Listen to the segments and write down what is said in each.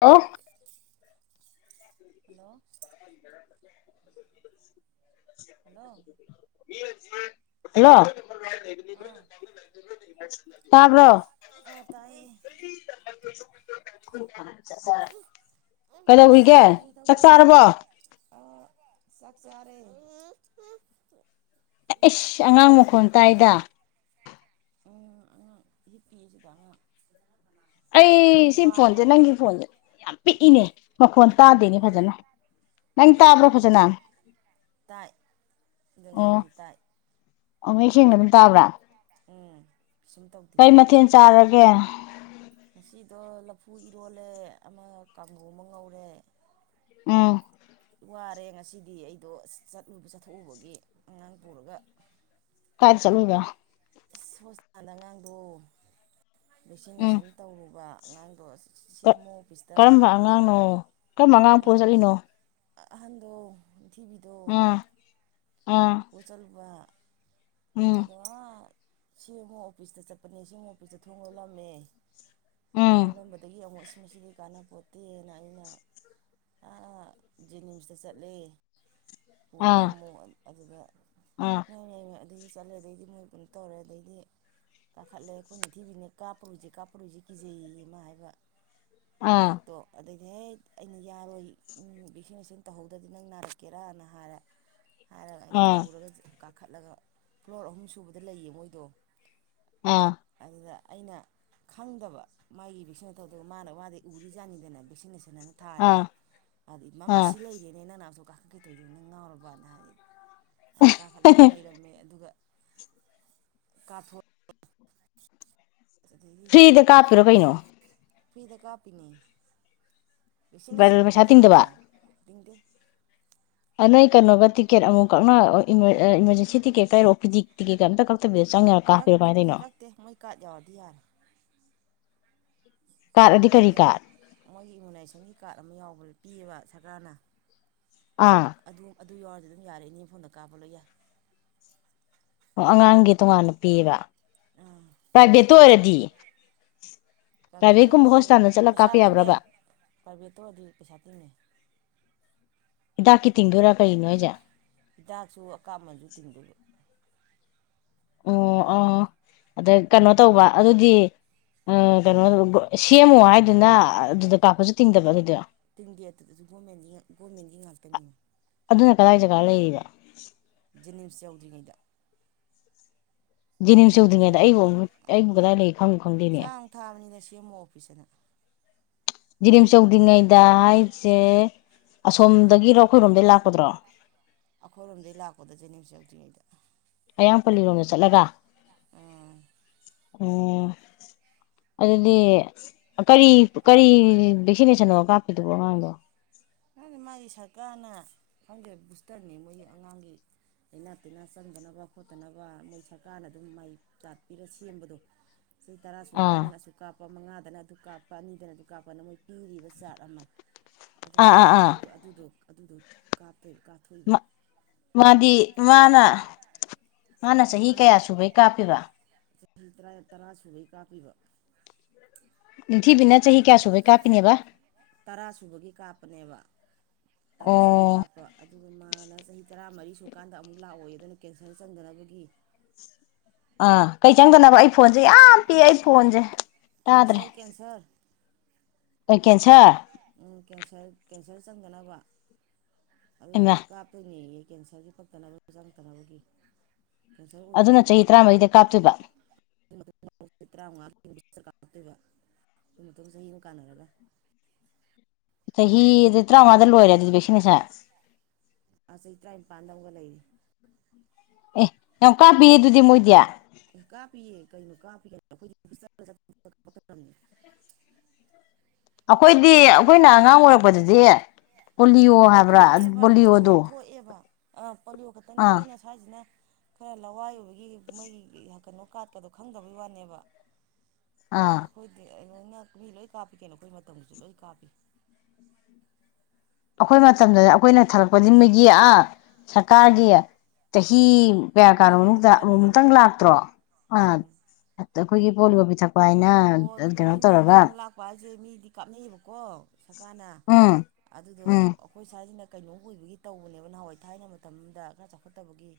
ꯑ hello [inaudible] [inaudible] hello ꯑꯥ hello ꯑꯥ ꯇꯥꯏꯌꯦ ꯇꯥꯕ꯭ꯔꯣ ꯈ ꯁꯥꯔ [inaudible] ꯑꯁ ꯀꯩꯗꯧꯔꯤꯒꯦ ꯁꯤꯔꯦꯗ ꯆꯥꯛ ꯋꯥꯕꯅ ꯆꯥꯔꯕꯣ ꯑꯥ ꯆꯥꯛ ꯆꯥꯔꯦ [inaudible] ꯑꯏꯁ ꯑꯉꯥꯡ ꯃꯈꯣꯟ ꯇꯥꯏꯗ ꯎꯝ ꯑꯉꯥꯡ ꯍꯤꯄꯤꯌꯦ ꯁꯤꯗ ꯑꯉꯥꯡ [inaudible] ꯑꯩ ꯉꯁꯤꯗꯤ ꯁꯤ ꯐꯣꯟꯁꯦ ꯋꯥꯔꯦ ꯅꯪꯒꯤ ꯈꯣꯟꯁꯦ ꯌꯥꯝ ꯄꯤꯛꯏꯅꯦ ꯃꯈꯣꯟ ꯇꯥꯗꯦꯅꯤ ꯎꯝ ꯐꯖꯅ ꯅꯪ ꯇꯥꯕ꯭ꯔꯣ ꯎꯝ ꯐꯖꯅ ꯇꯥꯏ ꯑꯗ ꯎꯝ ꯉꯥꯡꯕꯗꯤ ꯇꯥꯏ ꯑꯣ ꯃꯌꯦꯛ ꯁꯦꯡꯅ ꯑꯗꯨꯝ ꯇꯥꯕ꯭ꯔꯥ ꯎꯝ ꯀꯩꯁꯨꯝ ꯇꯧꯗꯦ ꯀꯩ ꯃꯊꯦꯜ ꯆꯥꯔꯒꯦ ꯉꯁꯤꯗꯣ ꯂꯐꯨ ꯏꯔꯣꯜꯂꯦ ꯑꯃ ꯀꯥꯡꯒꯧ ꯑꯃ ꯉꯧꯔꯦ [inaudible] ꯑ ꯋꯥꯔꯦ ꯉꯁꯤꯗꯤ ꯑꯩꯗꯣ ꯆꯠꯂꯨꯕ ꯆꯠꯊꯣꯛꯎꯕꯒꯤ ꯑꯉꯥꯡ ꯄꯨꯔꯒ ꯀꯥꯏꯗ ꯆꯠꯂꯨꯏꯕ ꯏꯁ ꯍꯣꯁꯄꯤꯇꯥꯥꯟꯗ ꯑꯉꯥꯡꯗꯣ ꯚꯦꯛꯁꯤꯅꯦꯁꯟ ꯇꯧꯔꯨꯕ ꯑꯉꯥꯡꯗꯣ [inaudible] ꯀ ꯑꯣ ꯑꯣꯐꯤꯁꯇ ꯀꯔꯝꯕ ꯑꯉꯥꯡꯅꯣ ꯀꯔꯝꯕ ꯑꯉꯥꯡ ꯄꯨꯔ ꯑꯥ ꯆꯠꯂꯤꯅꯣ ꯑꯍꯟꯗꯣ [inaudible] ꯄ꯭ꯔꯤꯊꯤꯕꯤꯗꯣ ꯑꯥ ꯑꯥ [inaudible] ꯄꯨꯔꯥ ꯆꯠꯂꯨꯕ [inaudible] ꯎꯝ ꯑꯗꯨ [unintelligible] ꯁꯤ ꯑꯦꯝ ꯑꯣ ꯑꯣꯐꯤꯁꯇ ꯆꯠꯄꯅꯦ ꯁꯤ ꯑꯦꯝ ꯑꯣ [inaudible] ꯑꯣꯐꯤꯁꯇ ꯊꯣꯡ ꯂꯣꯂꯝꯃꯦ ꯎꯝ ꯂꯣꯜꯂꯝꯕꯗꯒꯤ ꯑꯃꯨꯛ [inaudible] ꯃꯁꯤꯗꯤ ꯀꯥꯟꯅꯕꯄꯣꯠꯇꯦꯅ ꯑꯩꯅ ꯑꯥ ꯖꯦꯅꯤꯝꯁꯇ ꯆꯠꯂꯦ [inaudible] ꯄꯨꯔꯒ ꯑꯥ ꯑꯃꯨꯛ [inaudible] ꯑꯗꯨꯗ ꯑꯥ [inaudible] ꯍ ꯍ [inaudible] [unintelligible] ꯀꯥꯈꯠꯂꯦ ꯑꯩꯈꯣꯏ ꯅꯤꯡꯊꯤꯕꯤꯅ ꯀꯥꯞꯄꯔꯣꯏꯁꯦ ꯀꯥꯞꯄꯔꯣꯏꯁꯦ ꯀꯤꯖꯩꯌꯦ ꯃꯥ ꯍꯥꯏꯕ ꯑꯥ ꯍꯤꯗꯥꯛꯇꯣ ꯑꯗꯩ [inaudible] ꯑꯦ ꯑꯩꯅ ꯌꯥꯔꯣꯏ ꯚꯦꯛꯁꯤꯅꯦꯁꯟ ꯇꯧꯍꯧꯗ꯭ꯔꯗꯤ ꯅꯪ ꯅꯥꯔꯛꯀꯦꯔꯥꯅ ꯍꯥꯏꯔꯦ [inaudible] ꯑꯥ ꯈꯠꯂꯒ [inaudible] [unintelligible] ꯐ꯭ꯂꯣꯔ ꯑꯍꯨꯝ ꯁꯨꯕꯗ ꯂꯩꯌꯦ ꯃꯣꯏꯗꯣ ꯑꯥ [inaudible] ꯑꯗꯨꯗ ꯑꯩꯅ ꯈꯪꯗꯕ ꯃꯥꯒꯤ ꯚꯦꯛꯁꯤꯅꯦ ꯇꯧꯗꯒ ꯃꯥꯅ ꯋꯥꯗꯤ ꯎꯔꯤꯖꯥꯅꯤꯗꯅ ꯚꯦꯛꯁꯤꯅꯦꯁꯟ ꯐꯖꯅꯅ ꯑꯥ ꯊꯥꯔꯤꯗꯣ ꯑꯗꯨꯗꯤ ꯃꯃꯥ ꯑꯥ ꯁꯤ ꯂꯩꯔꯦꯅꯦ ꯅꯪ ꯅꯁꯨ ꯀꯥ ꯀꯩꯗꯣꯏꯗꯣꯅꯪ ꯉꯥꯎꯔꯕꯅ ꯍꯥꯏꯗꯤ ꯑ ꯀꯥ ꯈꯜꯂꯦ ꯂꯩꯔꯝꯃꯦ ꯑꯗꯨꯒ ꯀꯥꯊꯣꯛꯑ ꯐ꯭ꯔꯤꯗ ꯀꯥꯞꯄꯤꯔꯣ ꯀꯩꯅꯣ ꯐꯤꯗ ꯀꯥꯄꯤꯅꯤ ꯏꯁ ꯅꯁꯤꯅꯒꯗꯤ ꯄꯩꯁꯥ ꯐ꯭ꯔꯤꯅꯤ ꯇꯤꯡꯗꯕ ꯗꯤ ꯅ ꯀꯩꯅꯣꯒ ꯇꯤꯀꯦꯠ ꯑꯃꯨꯛ ꯀꯛ ꯏꯃꯔꯖꯦꯟꯁꯤ ꯇꯤꯀꯦꯠ ꯀꯥꯏꯔꯣ ꯑꯣ ꯄꯤ ꯗꯤ ꯇꯤꯀꯦꯠ ꯑꯝꯇ ꯀꯛꯇꯕꯤꯔꯣ ꯀꯛ ꯀꯛꯇꯦ ꯀꯛꯇꯦ ꯃꯣꯏ ꯀꯥ ꯌꯥꯎꯗꯤ ꯌꯥꯔꯦ ꯀꯥꯔꯠꯑꯗꯤ ꯀꯔꯤ ꯀꯥꯔꯗ ꯌꯥꯎ ꯀꯥꯔꯠ ꯃꯣꯏꯒꯤ ꯏꯃꯨꯅꯥꯏꯖꯦꯁꯟꯒꯤ ꯀꯥꯔꯗ ꯑꯃ ꯌꯥꯎꯕ ꯄꯤꯌꯦꯕ ꯁꯔꯀꯥꯔꯅ ꯑꯥ ꯑꯗꯨ ꯑꯗꯨ ꯌꯥꯎꯔꯗꯤ ꯑꯗꯨꯝ ꯌꯥꯔꯦ ꯏꯅꯦꯐꯣꯟꯗ ꯀꯥꯞꯄ ꯂꯣꯏ ꯌꯥꯏ ꯑꯣ ꯑꯉꯥꯡꯒꯤ ꯇꯣꯉꯥꯟꯅ ꯄꯤꯑꯕ ꯑꯥ ꯇꯒꯦ ꯇ ꯑꯣꯏꯔꯦ [inaudible] ꯄ꯭ꯔꯥꯏꯚꯦꯠꯇ ꯑꯣꯏꯔꯁꯨ ꯑꯗꯨ ꯆꯠꯂ ꯀꯥꯞꯄ ꯄꯩꯁꯥ ꯇꯤꯡꯉꯦ ꯌꯥꯕ꯭ꯔꯕ ꯄ꯭ꯔꯥꯏꯚꯦꯠꯇ ꯑꯣꯏꯔꯗꯤ ꯄꯩꯁꯥ ꯇꯤꯡꯉꯦ ꯍꯤꯗꯥꯛꯀꯤ ꯇꯤꯡꯗꯣꯏꯔꯥ ꯀꯔꯤꯅꯣ ꯑꯩꯖꯥ ꯍꯤꯗꯥꯛꯁꯨ ꯑꯀꯥꯝꯕꯟꯁꯨ ꯇꯤꯡꯗꯕ ꯑꯣ ꯑꯣ ꯑꯗ ꯀꯩꯅꯣ ꯇꯧꯕ ꯑꯗꯨꯗꯤ ꯀꯩꯅꯣ ꯁꯦꯝꯃꯣ ꯍꯥꯏꯗꯨꯅ ꯑꯗꯨꯗ ꯀꯥꯞꯄꯁꯨ ꯇꯤꯡꯗꯕ ꯑꯗꯨꯗꯣ ꯇꯤꯟꯒꯤꯠꯇꯗꯁꯨ ꯒꯣꯔꯃꯦꯟ ꯒꯣꯔꯃꯦꯟꯒꯤ ꯉꯥꯛꯇꯅꯤ ꯀꯗꯥꯥꯛ ꯆꯀꯥꯂ ꯂꯩꯗ ꯖꯤꯅꯤꯝꯁ ꯌꯧꯗ꯭ꯔꯤꯉꯩꯗ ꯖꯦꯅꯤꯝꯁ ꯌꯧꯗ꯭ꯔꯤꯉꯩꯗ ꯈꯔ ꯑꯩꯕꯨ ꯑꯩꯕꯨ ꯀꯗꯥꯏ ꯂꯩ ꯈꯪꯕ ꯈꯪꯗꯣꯏꯅꯦ ꯆꯥꯡ ꯊꯥꯕꯅꯤꯅ ꯁꯤ ꯑꯦꯝ ꯑꯣ ꯑꯣꯐꯤꯁꯅ ꯖꯤꯔꯤꯝ ꯆꯧꯗ꯭ꯔꯤꯉꯩꯗ ꯍꯥꯏꯁꯦ ꯑꯁꯣꯝꯗꯒꯤꯔꯣ ꯑꯩꯈꯣꯏꯔꯣꯝꯗꯒꯤꯩ ꯂꯥꯛꯄꯗ꯭ꯔꯣ ꯑꯩꯈꯣꯏꯔꯣꯝꯗꯒꯤꯩ ꯂꯥꯛꯄꯗ ꯖꯦꯅꯤꯝꯁ ꯌꯧꯗ꯭ꯔꯤꯉꯩꯗ ꯑꯌꯥꯡ ꯄꯜꯂꯤꯔꯣꯝꯗ ꯆꯠꯂꯒ ꯎꯝ ꯑꯣ ꯑꯗꯨꯗꯤ ꯀꯔꯤ ꯀꯔꯤ ꯚꯦꯛꯁꯤꯅꯦꯁꯟ ꯑꯃꯣ ꯀꯥꯞꯄꯤꯗꯨꯕꯣ ꯑꯉꯥꯡꯗꯣ ꯑꯩ ꯃꯥꯒꯤ ꯁꯔꯀꯥꯔꯅ ꯈꯪꯗꯦ ꯕꯨꯁꯇꯔꯅꯤ ꯃꯣꯏꯒꯤ ꯑꯉꯥꯡꯒꯤ ꯂꯩꯅꯥ ꯇꯤꯟꯅꯥ ꯆꯪꯗꯅꯕ ꯈꯣꯠꯇꯅꯕ ꯃꯣꯏ ꯁꯔꯀꯥꯔꯅ ꯑꯗꯨꯝ ꯃꯥꯏ ꯆꯥꯠꯄꯤꯔ ꯁꯦꯝꯕꯗꯣ ꯆꯍꯤ ꯇꯔꯥ ꯑꯥ ꯁꯨꯔꯀꯥꯟꯗ ꯑꯁꯨꯛ ꯀꯥꯞꯄ ꯀꯞꯄ ꯃꯉꯥꯗꯅ ꯑꯗꯨ ꯀꯥꯞꯄ ꯑꯅꯤꯗꯅ ꯑꯗꯨ ꯀꯥꯞꯄꯅ ꯃꯣꯏ ꯄꯤꯔꯤꯕ ꯆꯥꯔꯠ ꯑꯃ ꯑꯗꯨ ꯑꯥ ꯑꯥ ꯑꯥ ꯑꯗꯨꯗꯣ ꯑꯗꯨꯗꯣ ꯑꯗꯨꯗꯣ ꯀꯥꯞ ꯃꯥꯗꯤ ꯃꯥꯅꯥ ꯃꯥꯅꯥ ꯆꯍꯤ ꯃꯥꯅ ꯀꯌꯥ ꯁꯨꯕꯩ ꯀꯥꯞꯄꯤꯕ ꯆꯍꯤ ꯇꯔꯥ ꯇꯔꯥ ꯁꯨꯕꯩ ꯀꯥꯞꯄꯤꯕ ꯅꯤꯡꯊꯤꯕꯤꯅ ꯆꯍꯤ ꯀꯌꯥ ꯁꯨꯕꯩ ꯀꯥꯞꯄꯤꯅꯦꯕ ꯇꯔꯥ ꯁꯨꯕꯒꯤ ꯀꯥꯞꯄꯅꯦꯕ ꯑꯣ ꯇꯔꯥ ꯁꯨꯕꯒꯤ ꯀꯥꯞꯄ ꯑꯗꯨꯒ ꯃꯥꯅ ꯆꯍꯤ ꯇꯔꯥꯃꯔꯤ ꯁꯨꯔꯀꯥꯟꯗ ꯑꯃꯨꯛ ꯂꯥꯛꯑꯣꯌꯦ ꯑꯗꯨꯅ ꯀꯦꯟꯁꯔ ꯆꯪꯗꯅꯕꯒꯤ ꯑꯥ ꯀꯩ ꯆꯪꯗꯅꯕ ꯑꯩ ꯐꯣꯟꯁꯦ ꯌꯥꯝ ꯄꯤꯛꯑ ꯑꯩ ꯐꯣꯟꯁꯦ ꯇꯥꯗ꯭ꯔꯦ ꯀꯦꯟꯁꯔ ꯀꯦꯟꯁꯔ ꯑꯣꯏꯀꯦꯟꯁꯔ ꯎꯝ ꯀꯦꯟꯁꯔ ꯀꯦꯟꯁꯔ ꯆꯪꯗꯅꯕ ꯑꯗ ꯏꯃꯥ ꯀꯥꯄꯅꯤꯌꯦ ꯀꯦꯟꯁꯔꯒꯤ ꯄꯛꯇꯅꯕꯒꯤ ꯆꯪꯗꯅꯕꯒꯤ ꯀꯦꯟꯁꯔ ꯑꯗꯨꯅ ꯆꯍꯤ ꯑꯣꯏꯗꯅꯕꯒꯤ ꯇꯔꯥꯃꯔꯤꯗ ꯀꯥꯞꯇꯣꯏꯕ ꯇꯔꯥꯃꯉꯥ ꯀꯥꯔꯛꯇꯣꯏꯕ ꯑꯗꯨꯨꯝ ꯃꯇꯨꯡ ꯆꯍꯤ ꯑꯍꯨꯝ ꯀꯥꯟꯅꯔꯒ ꯆꯍꯤꯍꯤ ꯇꯔꯥ ꯃꯉꯥꯗꯥ ꯂꯣꯏꯔꯦ ꯑꯗꯨꯗꯤ ꯕꯁꯤꯅꯁꯟ ꯄꯥꯟꯗꯝꯒ ꯂꯩ ꯑꯦ ꯌꯥꯝ ꯀꯥꯞꯄꯤꯌꯦ ꯑꯗꯨꯗꯤ ꯃꯣꯏꯗꯤ ꯑꯦ ꯀꯥꯞꯄꯤꯌꯦ ꯀꯩꯅꯣ ꯀꯥꯞ ꯑꯩꯈꯣꯏꯗꯤ ꯑꯩꯈꯣꯏꯅ ꯑꯉꯥꯡ ꯑꯣꯏꯔꯛꯄꯗꯗꯤ ꯄꯣꯂꯤꯑꯣ ꯑꯗꯨ ꯍꯥꯏꯕ꯭ꯔꯥ ꯄꯣꯂꯤꯑꯣꯗꯣ ꯑ ꯄꯣꯂꯤꯌꯣ ꯈꯛꯇꯅꯦ ꯑꯥ ꯑꯩꯈꯣꯏꯅ ꯁ꯭ꯋꯥꯏꯁꯤꯅ ꯈꯔꯂꯋꯥꯏ ꯑꯣꯏꯕꯒꯤ ꯃꯩ ꯀꯩꯅꯣ ꯀꯥꯔꯠꯀꯗꯣ ꯈꯪꯗꯕꯩ ꯋꯥꯅꯦꯕ ꯑꯥ ꯅꯪꯅ ꯃꯤ ꯂꯣꯏ ꯀꯥꯞꯄꯤ ꯀꯩꯅꯣ ꯑꯩꯈꯣꯏ ꯃꯇꯝꯗꯁꯨ ꯂꯣꯏ ꯀꯥꯄꯤ ꯑꯩꯈꯣꯏ ꯃꯇꯝꯗꯗꯤ ꯑꯩꯈꯣꯏꯅ ꯊꯛꯂꯛꯄꯗꯤ ꯃꯤꯒꯤ ꯑꯥ ꯁꯔꯀꯥꯔꯒꯤ ꯆꯍꯤ ꯀꯌꯥ ꯀꯥꯅꯣ ꯄꯣꯂꯤꯑꯣ ꯃꯅꯨꯡꯗ ꯑꯃꯨꯛ ꯑꯃꯨꯛ ꯇꯪ ꯈꯛꯇꯅꯤꯗꯅ ꯂꯥꯛꯇ꯭ꯔꯣ ꯑ ꯎꯝ ꯑꯩꯈꯣꯏꯒꯤ ꯄꯣꯂꯤꯑꯣ ꯄꯤꯊꯛ ꯎꯥꯏꯅ ꯀꯩꯅꯣ ꯇꯧꯔꯒ ꯁꯦ ꯃꯤꯗꯤ ꯀꯥꯅꯩꯕꯀꯣ ꯀꯣ ꯁꯔꯀꯥꯔꯅ ꯎꯝ ꯑꯗꯨꯗꯣ ꯎꯝ ꯑꯩꯈꯣꯏ ꯁꯥꯔꯁꯤꯅ ꯀꯩꯅꯣ ꯑꯣꯏꯕꯒꯤ ꯇꯧꯕꯅꯦꯕ ꯅꯍꯥꯟꯋꯥꯏ ꯊꯥꯏꯅ ꯃꯇꯝꯗ ꯈꯔ ꯆꯥꯎꯈꯠꯇꯕꯒꯤ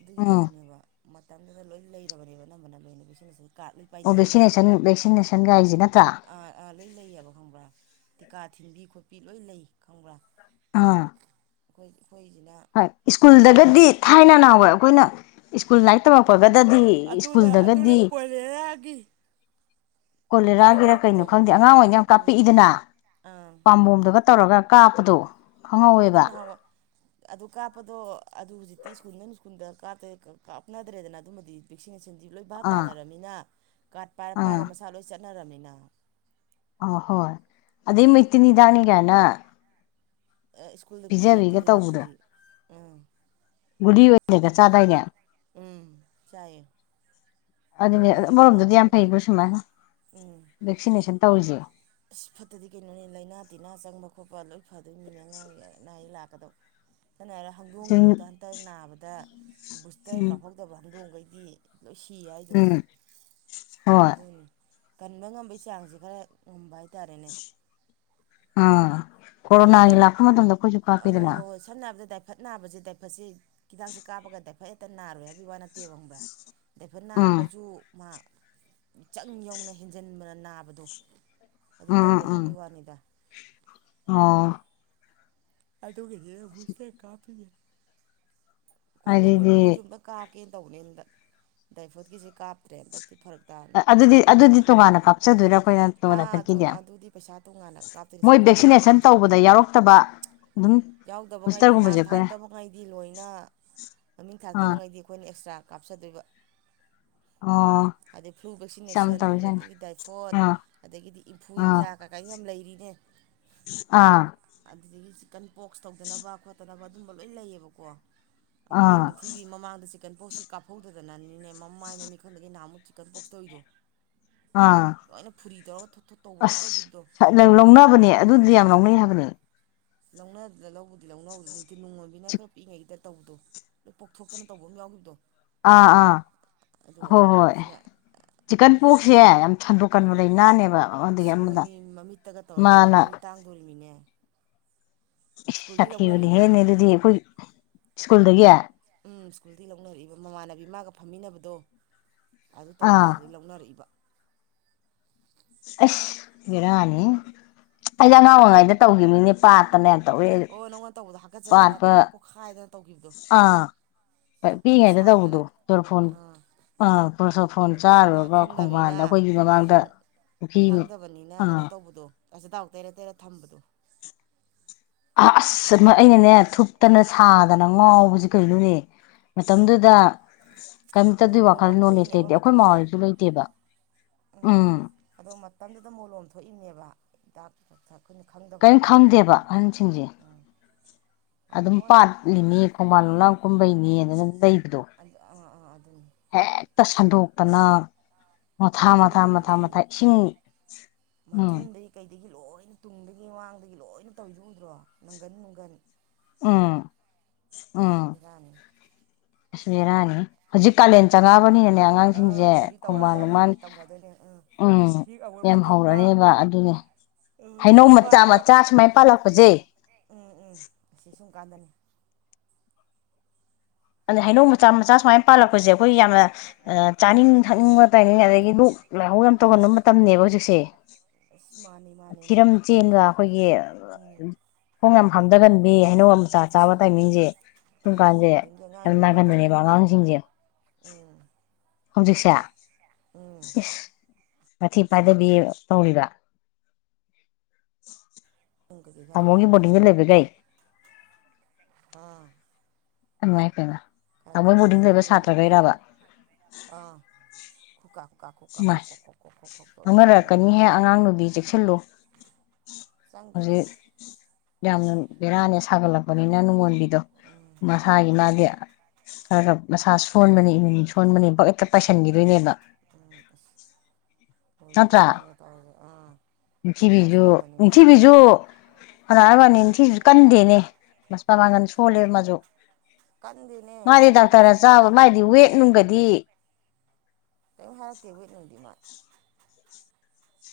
ꯑꯗꯨꯒꯤ ꯎꯝ ꯇꯧꯔꯤꯅꯦꯕ ꯃꯇꯝꯗꯨꯗ ꯂꯣꯏ ꯂꯩꯔꯕꯅꯦꯕ ꯑꯅꯝꯕꯅ ꯂꯣꯏꯅꯕꯤꯁꯤꯅꯁꯨ ꯀꯥꯔꯠ ꯂꯣꯏ ꯄꯥꯏꯅꯩꯌꯦꯕ ꯦꯁꯤꯟ ꯅꯦꯁꯟꯒ ꯍꯥꯏꯁꯤꯅ ꯑꯥ ꯑꯥ ꯂꯣꯏ ꯂꯩꯌꯦꯕ ꯈꯪꯕ꯭ꯔꯥ ꯇꯤꯀꯥ ꯊꯤꯟꯕꯤ ꯈꯣꯠꯄꯤ ꯂꯣꯏ ꯂꯩ ꯈꯪꯕ꯭ꯔꯥ ꯑꯥ ꯑꯩꯈꯣꯏ ꯑꯩꯈꯣꯏꯁꯤꯅ ꯍꯣꯏ ꯈꯔ ꯁ꯭ꯀꯨꯜꯗꯒꯗꯤ ꯊꯥꯏꯅ ꯅꯥꯋꯏ ꯑꯩꯈꯣꯏꯅ ꯏꯁ꯭ꯀꯨꯜ ꯂꯥꯏꯇ ꯇꯕꯄꯒꯠ ꯗꯗꯤ ꯑꯗꯨꯅ ꯑꯗꯨꯅ ꯁ꯭ꯀꯨꯜꯗꯒꯗꯤ ꯀꯣꯂꯦꯔꯥꯒꯤ ꯍꯤꯗꯥꯛ ꯀꯣꯂꯦꯔꯥꯒꯤꯔ ꯀꯩꯅꯣ ꯀꯥꯞꯄꯗꯣ ꯈꯪꯗꯦ ꯑꯉꯥꯡ ꯑꯣꯏꯅ ꯌꯥꯝ ꯎꯝ ꯀꯥꯞꯄꯤꯛꯏꯗꯅ ꯑꯥ ꯄꯥꯝꯕꯣꯝꯗꯒ ꯇꯧꯔꯒ ꯀꯥꯞꯄꯗꯣ ꯈꯪꯍꯧꯋꯦꯕ ꯑꯣꯗꯨꯅꯕ ꯑꯗꯨ ꯀꯥꯞꯄꯗꯣ ꯑꯗꯨ ꯍꯧꯖꯤꯛꯇꯤ ꯁ꯭ꯀꯨꯜꯗ ꯁ꯭ꯀꯨꯜꯗ ꯀꯥꯞꯦ ꯀꯥꯞꯅꯗ꯭ꯔꯦꯗꯅ ꯑꯗꯨꯝꯕꯗꯤ ꯚꯦꯛꯁꯤꯡ ꯟꯗꯤ ꯂꯣꯏ ꯚꯥꯞ ꯑꯥ ꯇꯥꯟꯅꯔꯕꯃꯤꯅ ꯀꯥꯠ ꯄꯥꯏꯔ ꯄꯥꯏꯔ ꯃꯁꯥ ꯂꯣꯏ ꯆꯠꯂ ꯀꯅꯥꯔꯥꯃꯤꯅꯥ ꯑ ꯍꯣ ꯑꯗꯨꯗꯩ ꯃꯩꯇꯩꯅꯤꯗꯥꯅꯤꯒꯅ ꯁ꯭ꯀꯨꯜꯗ ꯄꯤꯌꯦ ꯇꯤꯍꯗꯥꯛꯇꯨꯗꯤ ꯑꯥ ꯀꯔꯒ ꯆꯥꯗꯏꯅꯦ ꯎꯝ ꯆꯥꯏ ꯑꯗꯨꯅꯦ ꯑꯃꯔꯣꯝꯗꯗꯤ ꯌꯥꯝ ꯐꯩꯕ꯭ꯔꯣ ꯁꯨꯃꯥꯏꯅ ꯎꯝ ꯚꯦꯛꯁꯤꯅꯦꯁꯟ ꯇꯧꯔꯤꯁꯦ ꯑꯁ ꯐꯠꯇꯗꯤ ꯀꯩꯅꯣꯅꯤ ꯂꯥꯏꯅꯥ ꯇꯤꯟꯅꯥ ꯆꯪꯕ ꯈꯣꯠꯄ ꯂꯣꯏ ꯐꯗꯣꯏꯅꯤ [inaudible] ꯀꯏ ꯂꯥꯛꯒꯗ ꯁꯝꯅ ꯍꯥꯏꯔꯒ ꯎꯝ ꯍꯧꯗꯣꯡꯒꯤꯐꯧꯗ ꯍꯟꯇꯛ ꯅꯥꯕꯗ ꯕꯨꯁꯇꯔ ꯀꯥꯞꯍꯧꯗꯕ ꯍꯧꯗꯣꯡꯒꯩ ꯒꯤ ꯂꯣꯏ ꯁꯤꯌꯦ ꯍꯥꯏꯗꯣ ꯎꯝ ꯍꯣꯏ ꯑꯗꯨꯅꯤ ꯀꯟꯕ ꯉꯝꯕꯩ ꯆꯥꯡꯁꯤ ꯈꯔ ꯃꯨꯝꯕꯥꯏ ꯑꯥ ꯑꯗꯨꯗꯤ ꯗꯥꯏ ꯀꯣꯔꯣꯅꯥꯁꯤ ꯂꯥꯛꯄ ꯃꯇꯝꯗ ꯑꯩꯈꯣꯏꯁꯨ ꯀꯥꯞꯄꯤꯗꯅ ꯐꯠ ꯅꯥꯁ ꯏꯐꯠꯁꯤ ꯍꯤꯗꯥꯛꯁꯦ ꯀꯥꯞꯒꯗꯤ ꯐꯖꯦ ꯍꯦꯛꯇ ꯅꯥꯔꯣꯏ ꯍꯥꯏꯕꯒꯤ ꯋꯥ ꯅꯠꯇꯦꯕ ꯈꯪꯕ꯭ꯔꯥ ꯗꯥꯏꯐꯠ ꯎꯝ ꯅꯥꯔꯒꯁꯨ ꯆꯪ ꯌꯧꯅ ꯍꯦꯟꯖꯤꯟꯕꯅ ꯅꯥꯕꯗꯣ ꯑꯗꯨ ꯎꯝ ꯎꯝ ꯇꯧꯔꯣꯏ ꯎꯝ ꯍꯥꯏꯕꯩ ꯋꯥꯅꯤꯗ ꯑ ꯑꯗꯨꯒꯤꯗꯤ ꯕꯨꯁꯂꯦ ꯀꯥꯞꯄꯤꯅꯤ ꯑꯩꯈꯣꯏ ꯑꯗꯨꯗꯤ ꯅꯣꯡꯉꯣꯟꯕꯤꯒꯤꯁꯨ ꯑꯝꯇ ꯀꯥꯞ ꯀꯦꯟ ꯇꯧꯕꯅꯦ [unintelligible] ꯗꯥꯏꯐꯣꯠꯀꯤꯁꯦ ꯀꯥꯞꯇ꯭ꯔꯦ ꯍꯟꯇꯛ ꯑꯗꯨꯗꯤ ꯑꯗꯨꯗꯤ ꯇꯣꯉꯥꯟꯅ ꯀꯥꯞꯆꯗꯣꯏꯔꯥ ꯑꯩꯈꯣꯏꯅ ꯇꯣꯉꯥꯟꯅ ꯑꯥ ꯑꯗꯨ ꯈꯠꯈꯤꯒꯦ ꯑꯗꯨꯗꯤ ꯄꯩꯁꯥ ꯇꯣꯉꯥꯟꯅ ꯀꯥꯞꯇꯣꯏꯅꯤ ꯃꯣꯏ ꯁꯔꯀꯥꯔꯅ ꯐ꯭ꯔꯤ ꯚꯦꯛꯁꯤꯅꯦꯁꯟ ꯄꯤꯗ꯭ꯔꯦ ꯇꯧꯕꯗ ꯌꯥꯎꯔꯛꯇꯕ ꯑꯗꯨꯝ ꯌꯥꯎꯗꯕꯉꯩꯗꯤ ꯕꯨꯁꯇꯔꯒꯨꯝꯕꯁꯦ ꯅꯥꯟ ꯑꯩꯈꯣꯏꯅ ꯊꯥꯔꯛꯇꯕꯉꯩꯗꯤ ꯂꯣꯏꯅ ꯃꯃꯤꯡ ꯑꯥ ꯊꯥꯔꯛꯇꯕꯉꯩꯗꯤ ꯑꯩꯈꯣꯏꯅ ꯑꯦꯛꯁꯇ꯭ꯔꯥ ꯀꯥꯞꯆꯗꯣꯏꯕ ꯑꯣ ꯑꯗꯩ ꯐ꯭ꯂꯨ ꯌꯥꯝ ꯚꯦꯛꯁꯤꯅꯦꯁꯟ ꯇꯧꯔꯤꯖꯥꯠꯅꯤ ꯑꯗꯒꯤ ꯗꯥꯏꯐꯣꯠ ꯑꯥ ꯑꯗꯒꯤꯗꯤ ꯑꯥ ꯏꯟꯐꯨꯏꯟꯖꯥ ꯀꯩꯀꯥ ꯌꯥꯝ ꯂꯩꯔꯤ ꯑꯦ ꯑꯥ ꯆꯤꯛꯀꯟ ꯕꯣꯛꯁ ꯇꯧꯗꯅꯕ ꯈꯣꯠꯇꯅꯕ ꯑꯗꯨꯝꯕ ꯂꯣꯏ ꯂꯩꯌꯦꯕꯀꯣ ꯑꯩꯈꯣꯏ ꯑꯥ ꯅꯤꯡꯊꯤꯕꯤ ꯃꯃꯥꯡꯗ ꯆ ꯆꯤꯀꯟꯐꯣꯛꯁꯀꯤ ꯀꯥꯞꯍꯧꯗꯅꯅꯤꯅꯦ ꯃꯃꯥꯏ ꯃꯃꯤꯠ ꯈꯪꯗꯒꯩ ꯅꯍꯥꯃꯨꯛ ꯆꯤꯛꯀꯟ ꯄꯣꯛꯁ ꯇꯧꯔꯤꯗꯣ ꯑꯥ ꯂꯣꯏꯅ ꯐꯨꯔꯤ ꯇꯧꯔꯒ ꯊꯣꯠ ꯊꯣꯠ ꯇꯧꯕ ꯑꯃ ꯇꯧꯈꯤꯕꯗꯣ ꯑꯁ ꯂꯧꯅꯕꯅꯦ ꯑꯗꯨꯗꯤ ꯌꯥꯝ ꯂꯧꯅꯩ ꯍꯥꯏꯕꯅꯦ ꯂꯧꯅꯅ ꯂꯧꯕꯗꯤ ꯂꯧꯅꯍꯧꯗꯦ ꯅꯨꯡꯉꯣꯟꯕꯤꯅ ꯈꯔ ꯄꯤꯛꯏꯉꯩꯒꯤꯗ ꯇꯧꯕꯗꯣ ꯄꯣꯛꯊꯣꯛꯇꯅ ꯇꯧꯕ ꯑꯃ ꯌꯥꯎꯈꯤꯕꯗꯣ ꯑꯥ ꯑꯥ ꯑꯗꯣ ꯍꯣꯏ ꯍꯣꯏ ꯑꯁꯤꯅ ꯆꯤꯛꯀꯟ ꯄꯣꯛꯁꯁꯦ ꯌꯥꯝ ꯁꯟꯗꯣꯛꯀꯟꯕ ꯂꯩꯅꯥꯅꯦꯕ ꯑꯗꯨꯒꯤ ꯁꯤꯒ ꯃꯣꯏ ꯑꯃꯗ ꯃꯤ ꯃꯃꯤꯠꯇꯒ ꯇꯧꯔꯗꯤ ꯃꯥꯅ ꯃꯃꯤꯠ ꯇꯥꯡꯗꯣꯔꯤꯃꯤꯅꯦ ꯁ꯭ꯀꯨꯜꯗꯤ ꯁꯥꯊꯤꯕꯅꯤꯍꯦ ꯂꯧꯅꯔꯛꯏꯕ ꯅꯦ ꯑꯗꯨꯗꯤ ꯁꯀꯨꯜꯗꯒꯤ ꯎꯝ ꯁ꯭ꯀꯨꯜꯗꯒꯤ ꯂꯧꯅꯔꯛꯏꯕ ꯃꯃꯥꯟꯅꯕꯤ ꯃꯥꯒ ꯐꯝꯃꯤꯟꯅꯕꯗꯣ ꯑꯗꯨ ꯇꯧꯕ ꯑꯥ ꯑꯗꯨꯗꯩꯩ ꯂꯧꯅꯔꯛꯏꯕ ꯑꯁ ꯕꯦꯔꯥꯅꯤꯍꯦ ꯑꯩꯗꯤ ꯑꯉꯥꯡ ꯑꯣꯏꯉꯩꯗ ꯇꯧꯈꯤꯕꯃꯤꯅꯦ ꯄꯥꯠꯇꯅꯦ ꯌꯥꯝ ꯇꯧꯋꯦ ꯑꯣ ꯅꯪꯉꯣꯟ ꯇꯧꯕꯗꯣ ꯍꯥꯀꯠꯆꯗꯅ ꯄꯥꯠꯄ ꯇꯣꯛ ꯄꯣꯛꯈꯥꯏꯗꯅ ꯇꯧꯈꯤꯕꯗꯣ ꯑꯥ ꯊꯨꯞꯇꯅ ꯄꯤꯛꯏꯉꯩꯗ ꯇꯧꯕꯗꯣ ꯁꯥꯗꯅ ꯄꯣꯔꯣꯐꯣꯟ ꯑꯥ ꯑ ꯆꯣꯔꯣꯐꯣꯟ ꯆꯥꯔꯨꯔꯒ ꯈꯪꯗꯕꯅꯤꯅ ꯈꯣꯡꯕꯥꯟꯗ ꯑꯩꯈꯣꯏꯒꯤ ꯃꯃꯥꯡꯗ ꯄꯨ꯭ꯔꯤ ꯑꯥ ꯑꯁꯊꯥꯎ ꯇꯩꯔ ꯇꯩꯔ ꯊꯝꯕꯗꯣ ꯑ ꯑꯁ ꯑꯩꯅꯅꯦ ꯊꯨꯞꯇꯅ ꯁꯥꯗꯅ ꯉꯥꯎꯕꯁꯤ ꯀꯩꯅꯣꯅꯦ ꯃꯇꯝꯗꯨꯗ ꯑꯗꯨꯅꯤ ꯑꯗꯣ ꯀꯩꯝꯇꯗꯤ ꯋꯥꯈꯜ ꯃꯣꯂꯣꯝ ꯅꯣꯂꯦꯖ ꯊꯣꯛꯏꯅꯦꯕ ꯂꯩꯇꯦ ꯑꯩꯈꯣꯏ ꯃꯥ ꯃꯇꯝꯗꯨꯗ ꯍꯣꯏꯁꯨ ꯂꯩꯇꯦꯕ ꯎꯝ ꯗꯥꯛ [unintelligible] ꯀꯔꯤꯝ ꯈꯪꯗꯦꯕ ꯑꯍꯟꯁꯤꯡꯁꯦ ꯈꯪꯗ ꯑꯗꯨꯝ ꯍꯣꯏ ꯄꯥꯠꯂꯤꯅꯤ ꯈꯣꯡꯕꯥꯟ ꯂꯣꯂꯥꯡ ꯀꯨꯝꯕꯩꯅꯦ ꯑꯗꯨꯅ ꯂꯩꯕꯗꯣ ꯑꯥ ꯑꯥ ꯑꯗꯨꯅꯤ ꯍꯦꯛꯇ ꯁꯟꯗꯣꯛꯇꯅ ꯃꯣꯊꯥ ꯑꯩꯈꯣꯏꯅ ꯊꯤꯕꯤ ꯃꯊꯥ ꯃꯊꯥ ꯃꯊꯥ ꯏꯁꯤꯡ ꯎꯝ ꯃꯊꯨꯟꯗꯩ ꯀꯩ ꯑꯗꯒꯤ ꯂꯣꯏꯅ ꯇꯨꯡꯗꯒꯤ ꯃꯥꯡꯗꯒꯤ ꯂꯣꯏꯅ ꯇꯧꯏꯗꯨ ꯎꯗ꯭ꯔꯣ ꯅꯪꯒꯟ - ꯅꯨꯡꯒꯟ꯫ ꯑꯥ꯫ ꯕꯦꯔꯥꯅꯤ꯫ ꯕꯦꯔꯥꯅꯤ ꯍꯧꯖꯤꯛ ꯀꯥꯂꯦꯟ ꯆꯪꯉꯛꯑꯕꯅꯤꯅꯅꯦ ꯑꯥ ꯑꯉꯥꯡꯁꯤꯡꯁꯦ ꯍꯧꯖꯤꯛ ꯈꯣꯡꯕꯥꯟ ꯇꯧꯔꯛꯑꯗꯕꯅꯤ ꯂꯣꯡꯃꯜ ꯍꯧꯖꯤꯛ ꯇꯧꯅꯗꯣꯏꯅꯦ ꯎꯝ ꯏꯁꯤꯡ ꯑꯃꯣꯠꯄ ꯌꯥꯝ ꯊꯛꯄ ꯍꯧꯔꯅꯦꯕ ꯑꯗꯨꯅꯦ ꯎꯝ ꯍꯩꯅꯧ ꯃꯆꯥ- ꯄꯥꯏꯕ ꯃꯆꯥ ꯁꯨꯃꯥꯏ ꯄꯥꯜꯂꯛꯄꯁꯦ ꯁꯨꯡ ꯀꯥꯟꯗꯅꯤ꯫ ꯑꯗ ꯍꯩꯅꯧ ꯃꯆꯥ - ꯃꯆꯥ ꯁꯨꯃꯥꯏꯅ ꯄꯥꯜꯂꯛꯄꯁꯦ ꯑꯩꯈꯣꯏ ꯌꯥꯝꯅ ꯆꯥꯅꯤꯡ ꯊꯛꯅꯤꯡꯕ ꯇꯥꯏꯅꯤꯡ ꯑꯗꯒꯤ ꯂꯣꯛ ꯂꯥꯏꯍꯧ ꯌꯥꯝꯅ ꯇꯧꯍꯟꯕ ꯃ ꯇꯝꯅꯦꯕ ꯍꯧꯖꯤꯛꯁꯦ꯫ ꯑꯁ ꯃꯥꯅꯤ ꯃꯥꯅꯤ ꯊꯤꯔꯝ ꯃꯥꯅꯤ ꯆꯦꯟꯒ ꯑꯩꯈꯣꯏꯒꯤ ꯎꯝ ꯈꯣꯡ ꯌꯥꯝ ꯍꯥꯝꯊꯒꯟꯕꯤ ꯍꯩꯅꯧ ꯃꯆꯥ ꯑꯁꯤ ꯆꯥꯕ ꯇꯥꯏꯃꯤꯡꯁꯦ ꯁꯨꯝ ꯎꯝ ꯃꯣꯏ ꯀꯥꯟꯁꯦ ꯕꯣꯔꯗꯤꯡꯒꯤ ꯌꯥꯝ ꯑꯉꯥꯡꯁꯤꯡꯁꯦ ꯂꯣꯏ ꯅꯥꯒꯟꯕꯅꯦꯕ ꯇꯧꯔꯤꯅꯤ ꯑꯥ ꯍꯧꯖꯤꯛ ꯉꯥꯡꯁꯤꯡꯖꯦ꯫ ꯎꯝ ꯍꯧꯖꯤꯛꯁꯦ? ꯎꯝ ꯏꯁ! ꯃꯊꯤ ꯐꯥꯏꯗꯕꯤ ꯇꯧꯔꯤꯕ? ꯎꯝ ꯀꯩꯀꯩ ꯈꯔ ꯇꯧꯋꯦ ꯇꯃꯣꯒꯤ ꯍꯥꯏꯕꯅꯦ ꯁꯦ ꯕꯣꯔꯗꯤꯡꯗ ꯂꯩꯕꯒꯩ? ꯑꯥ꯫ ꯏꯃꯥꯏ ꯄꯦꯝꯃꯥ! ꯑꯥ ꯇꯧꯋꯦꯕ ꯂꯣꯛꯅꯨꯡ ꯈꯔ ꯇꯧꯋꯦ ꯑꯥ ꯈꯨꯀꯥ ꯈꯨꯀꯥ ꯈꯨꯀꯥ ꯥꯏꯃꯥꯏ ꯈꯣꯛ ꯈꯣꯛ ꯈꯣꯛ ꯈꯣꯛ ꯈꯣꯛ ꯈꯣꯛ ꯇꯧ ꯂꯣꯏ ꯇꯧꯅꯩ ꯂꯧꯅꯔꯛꯀꯅꯤꯍꯦ ꯑꯉꯥꯡ ꯅꯨꯕꯤ ꯆꯦꯛꯁꯤꯜꯂꯨ ꯆꯪꯗꯦꯗ ꯍꯧꯖꯤꯛ ꯌꯥꯝꯅ ꯕꯦꯔꯥꯅꯦ ꯁꯥꯒꯠꯂꯛꯄꯅꯤꯅ ꯅꯨꯡꯉꯣꯟꯕꯤꯗꯣ ꯃꯁꯥꯒꯤ ꯃꯥꯗꯤ ꯈꯔ- ꯈꯔ ꯃꯁꯥ ꯁꯣꯟꯕꯅꯤ ꯏꯃꯨꯟ ꯁꯣꯟꯕꯅꯤ ꯕꯀ ꯄꯥꯏꯁꯟꯈꯤꯗꯣꯏꯅꯦꯕ꯫ ꯎꯝ ꯑꯁ ꯈꯣꯏꯁꯨ ꯅꯠꯇ꯭ꯔꯥ ꯃꯉꯣꯟꯗꯒ ꯇꯧꯔꯁꯦ ꯑꯥ ꯁꯥ ꯅꯤꯡꯊꯤꯕꯤꯖꯨ ꯁꯣꯟꯕꯅꯤꯅ ꯅꯤꯡꯊꯤꯕꯤꯖꯨ [unintelligible] ꯅꯤꯡꯊꯤ ꯀꯟꯗꯦꯅꯦ ꯃꯄꯥꯡꯒꯟ ꯁꯣꯜꯂꯦꯕ ꯃꯥꯁꯨ꯫ ꯀꯟꯗꯦꯅꯦ ꯃꯥꯗꯤ ꯉꯁꯥꯏꯁꯨ ꯗꯥꯛꯇꯔꯅ ꯚꯦꯛꯁꯤꯟ ꯆꯥꯕ ꯀꯥꯞꯄꯗ ꯃꯥꯗꯤ ꯋꯦꯠ ꯅꯨꯡꯒꯗꯤ ꯀꯦꯏꯝ ꯍꯥꯏꯔꯛꯇꯦ ꯋꯤꯠ ꯅꯨꯡꯗꯤ ꯃꯥ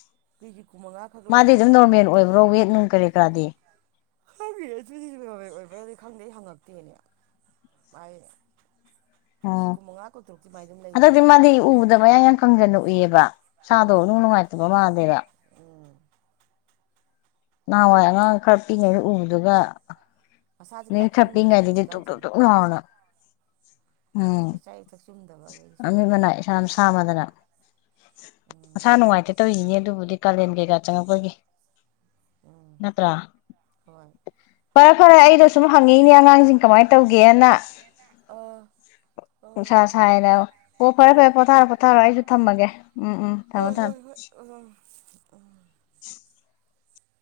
[unintelligible] ꯈꯛ ꯃꯥꯗꯤ ꯂꯩꯌꯦ ꯑꯗꯨꯝ ꯃꯥꯏꯁꯨ ꯅꯣꯔꯃꯦꯜ ꯑꯣꯏꯕ꯭ꯔꯣ ꯋꯤ ꯅꯨꯡ ꯀꯔꯤ ꯀꯔꯥꯗꯤ? ꯍꯪꯗꯦ ꯑꯗꯨꯗꯤ ꯅꯣꯔꯃꯦꯜ ꯑꯣꯏꯕ꯭ꯔꯥꯗꯤ ꯈꯪꯗꯦ ꯑꯩ ꯍꯪꯉꯛꯇꯦꯅꯦ ꯃꯥꯥꯏ ꯑꯝ ꯑꯗꯣ ꯑꯩꯗꯤ ꯃꯗꯤ ꯎꯕꯗ ꯃꯌꯥꯡ ꯌꯥꯝ ꯀꯪꯖꯟꯅ ꯎꯏꯌꯦꯕ ꯃꯁꯥꯗꯣ ꯏꯅꯨꯡ ꯅꯨꯡꯉꯥꯏꯇꯕ ꯃꯥꯟꯗꯦꯕ ꯅꯍꯥꯟꯋꯥꯏ ꯑꯉꯥꯡ ꯈꯔ ꯄꯤꯛꯏꯉꯩꯗ ꯎꯒꯤꯞꯗꯨꯒ ꯃꯁꯥꯁꯦ ꯃꯤ ꯀꯌꯥ ꯊꯞꯄꯤ ꯈꯤꯡꯗ꯭ꯔꯕꯅꯦ ꯉꯥꯏꯗꯗꯤ ꯇꯨꯞ ꯍꯧꯖꯤꯛꯀꯥꯟꯁꯦ ꯇꯨꯞ ꯇꯨꯞ ꯂꯥꯎꯔꯗꯅ ꯆꯛꯆꯥ ꯌꯨꯊꯛ ꯆꯨꯝꯗꯕ ꯑꯗꯒꯤ ꯃꯃꯤꯠ ꯁꯣꯏꯔꯤꯕ ꯃꯅꯥ ꯏꯁꯥꯝ ꯁꯥꯥꯝꯃꯗꯅ ꯃꯁꯥ ꯅꯨꯡꯉꯥꯏꯇꯗ ꯇꯧꯔꯤꯅꯤ ꯑꯗꯨꯕꯨꯗꯤ ꯀꯥꯂꯦꯟ ꯀꯩꯀꯥ ꯆꯪꯉꯛꯄꯒꯤ ꯅꯠꯇ꯭ꯔꯥ ꯍꯣꯏ ꯐꯔꯦ ꯐꯔꯦ ꯑꯩꯗꯣ ꯁꯨꯝ ꯍꯪꯉꯛꯏꯅꯦ ꯑꯉꯥꯡꯁꯤꯡ ꯀꯃꯥꯏꯅ ꯇꯧꯒꯦꯅ ꯑꯥ ꯑꯥ ꯅꯨꯡꯁꯥ ꯁꯥ ꯌꯥꯥꯏꯅꯧ ꯑꯣ ꯐꯔꯦ ꯑꯥ ꯐꯔꯦ ꯄꯣꯊꯥꯔꯣ ꯄꯣꯊꯥꯔꯣ ꯑꯩꯁꯨ ꯊꯝꯃꯒꯦ ꯎꯝ ꯎꯝ ꯊꯝꯃꯣ ꯊꯝꯃꯣ ꯎꯝ ꯑꯟꯑꯣꯗꯤꯕꯜ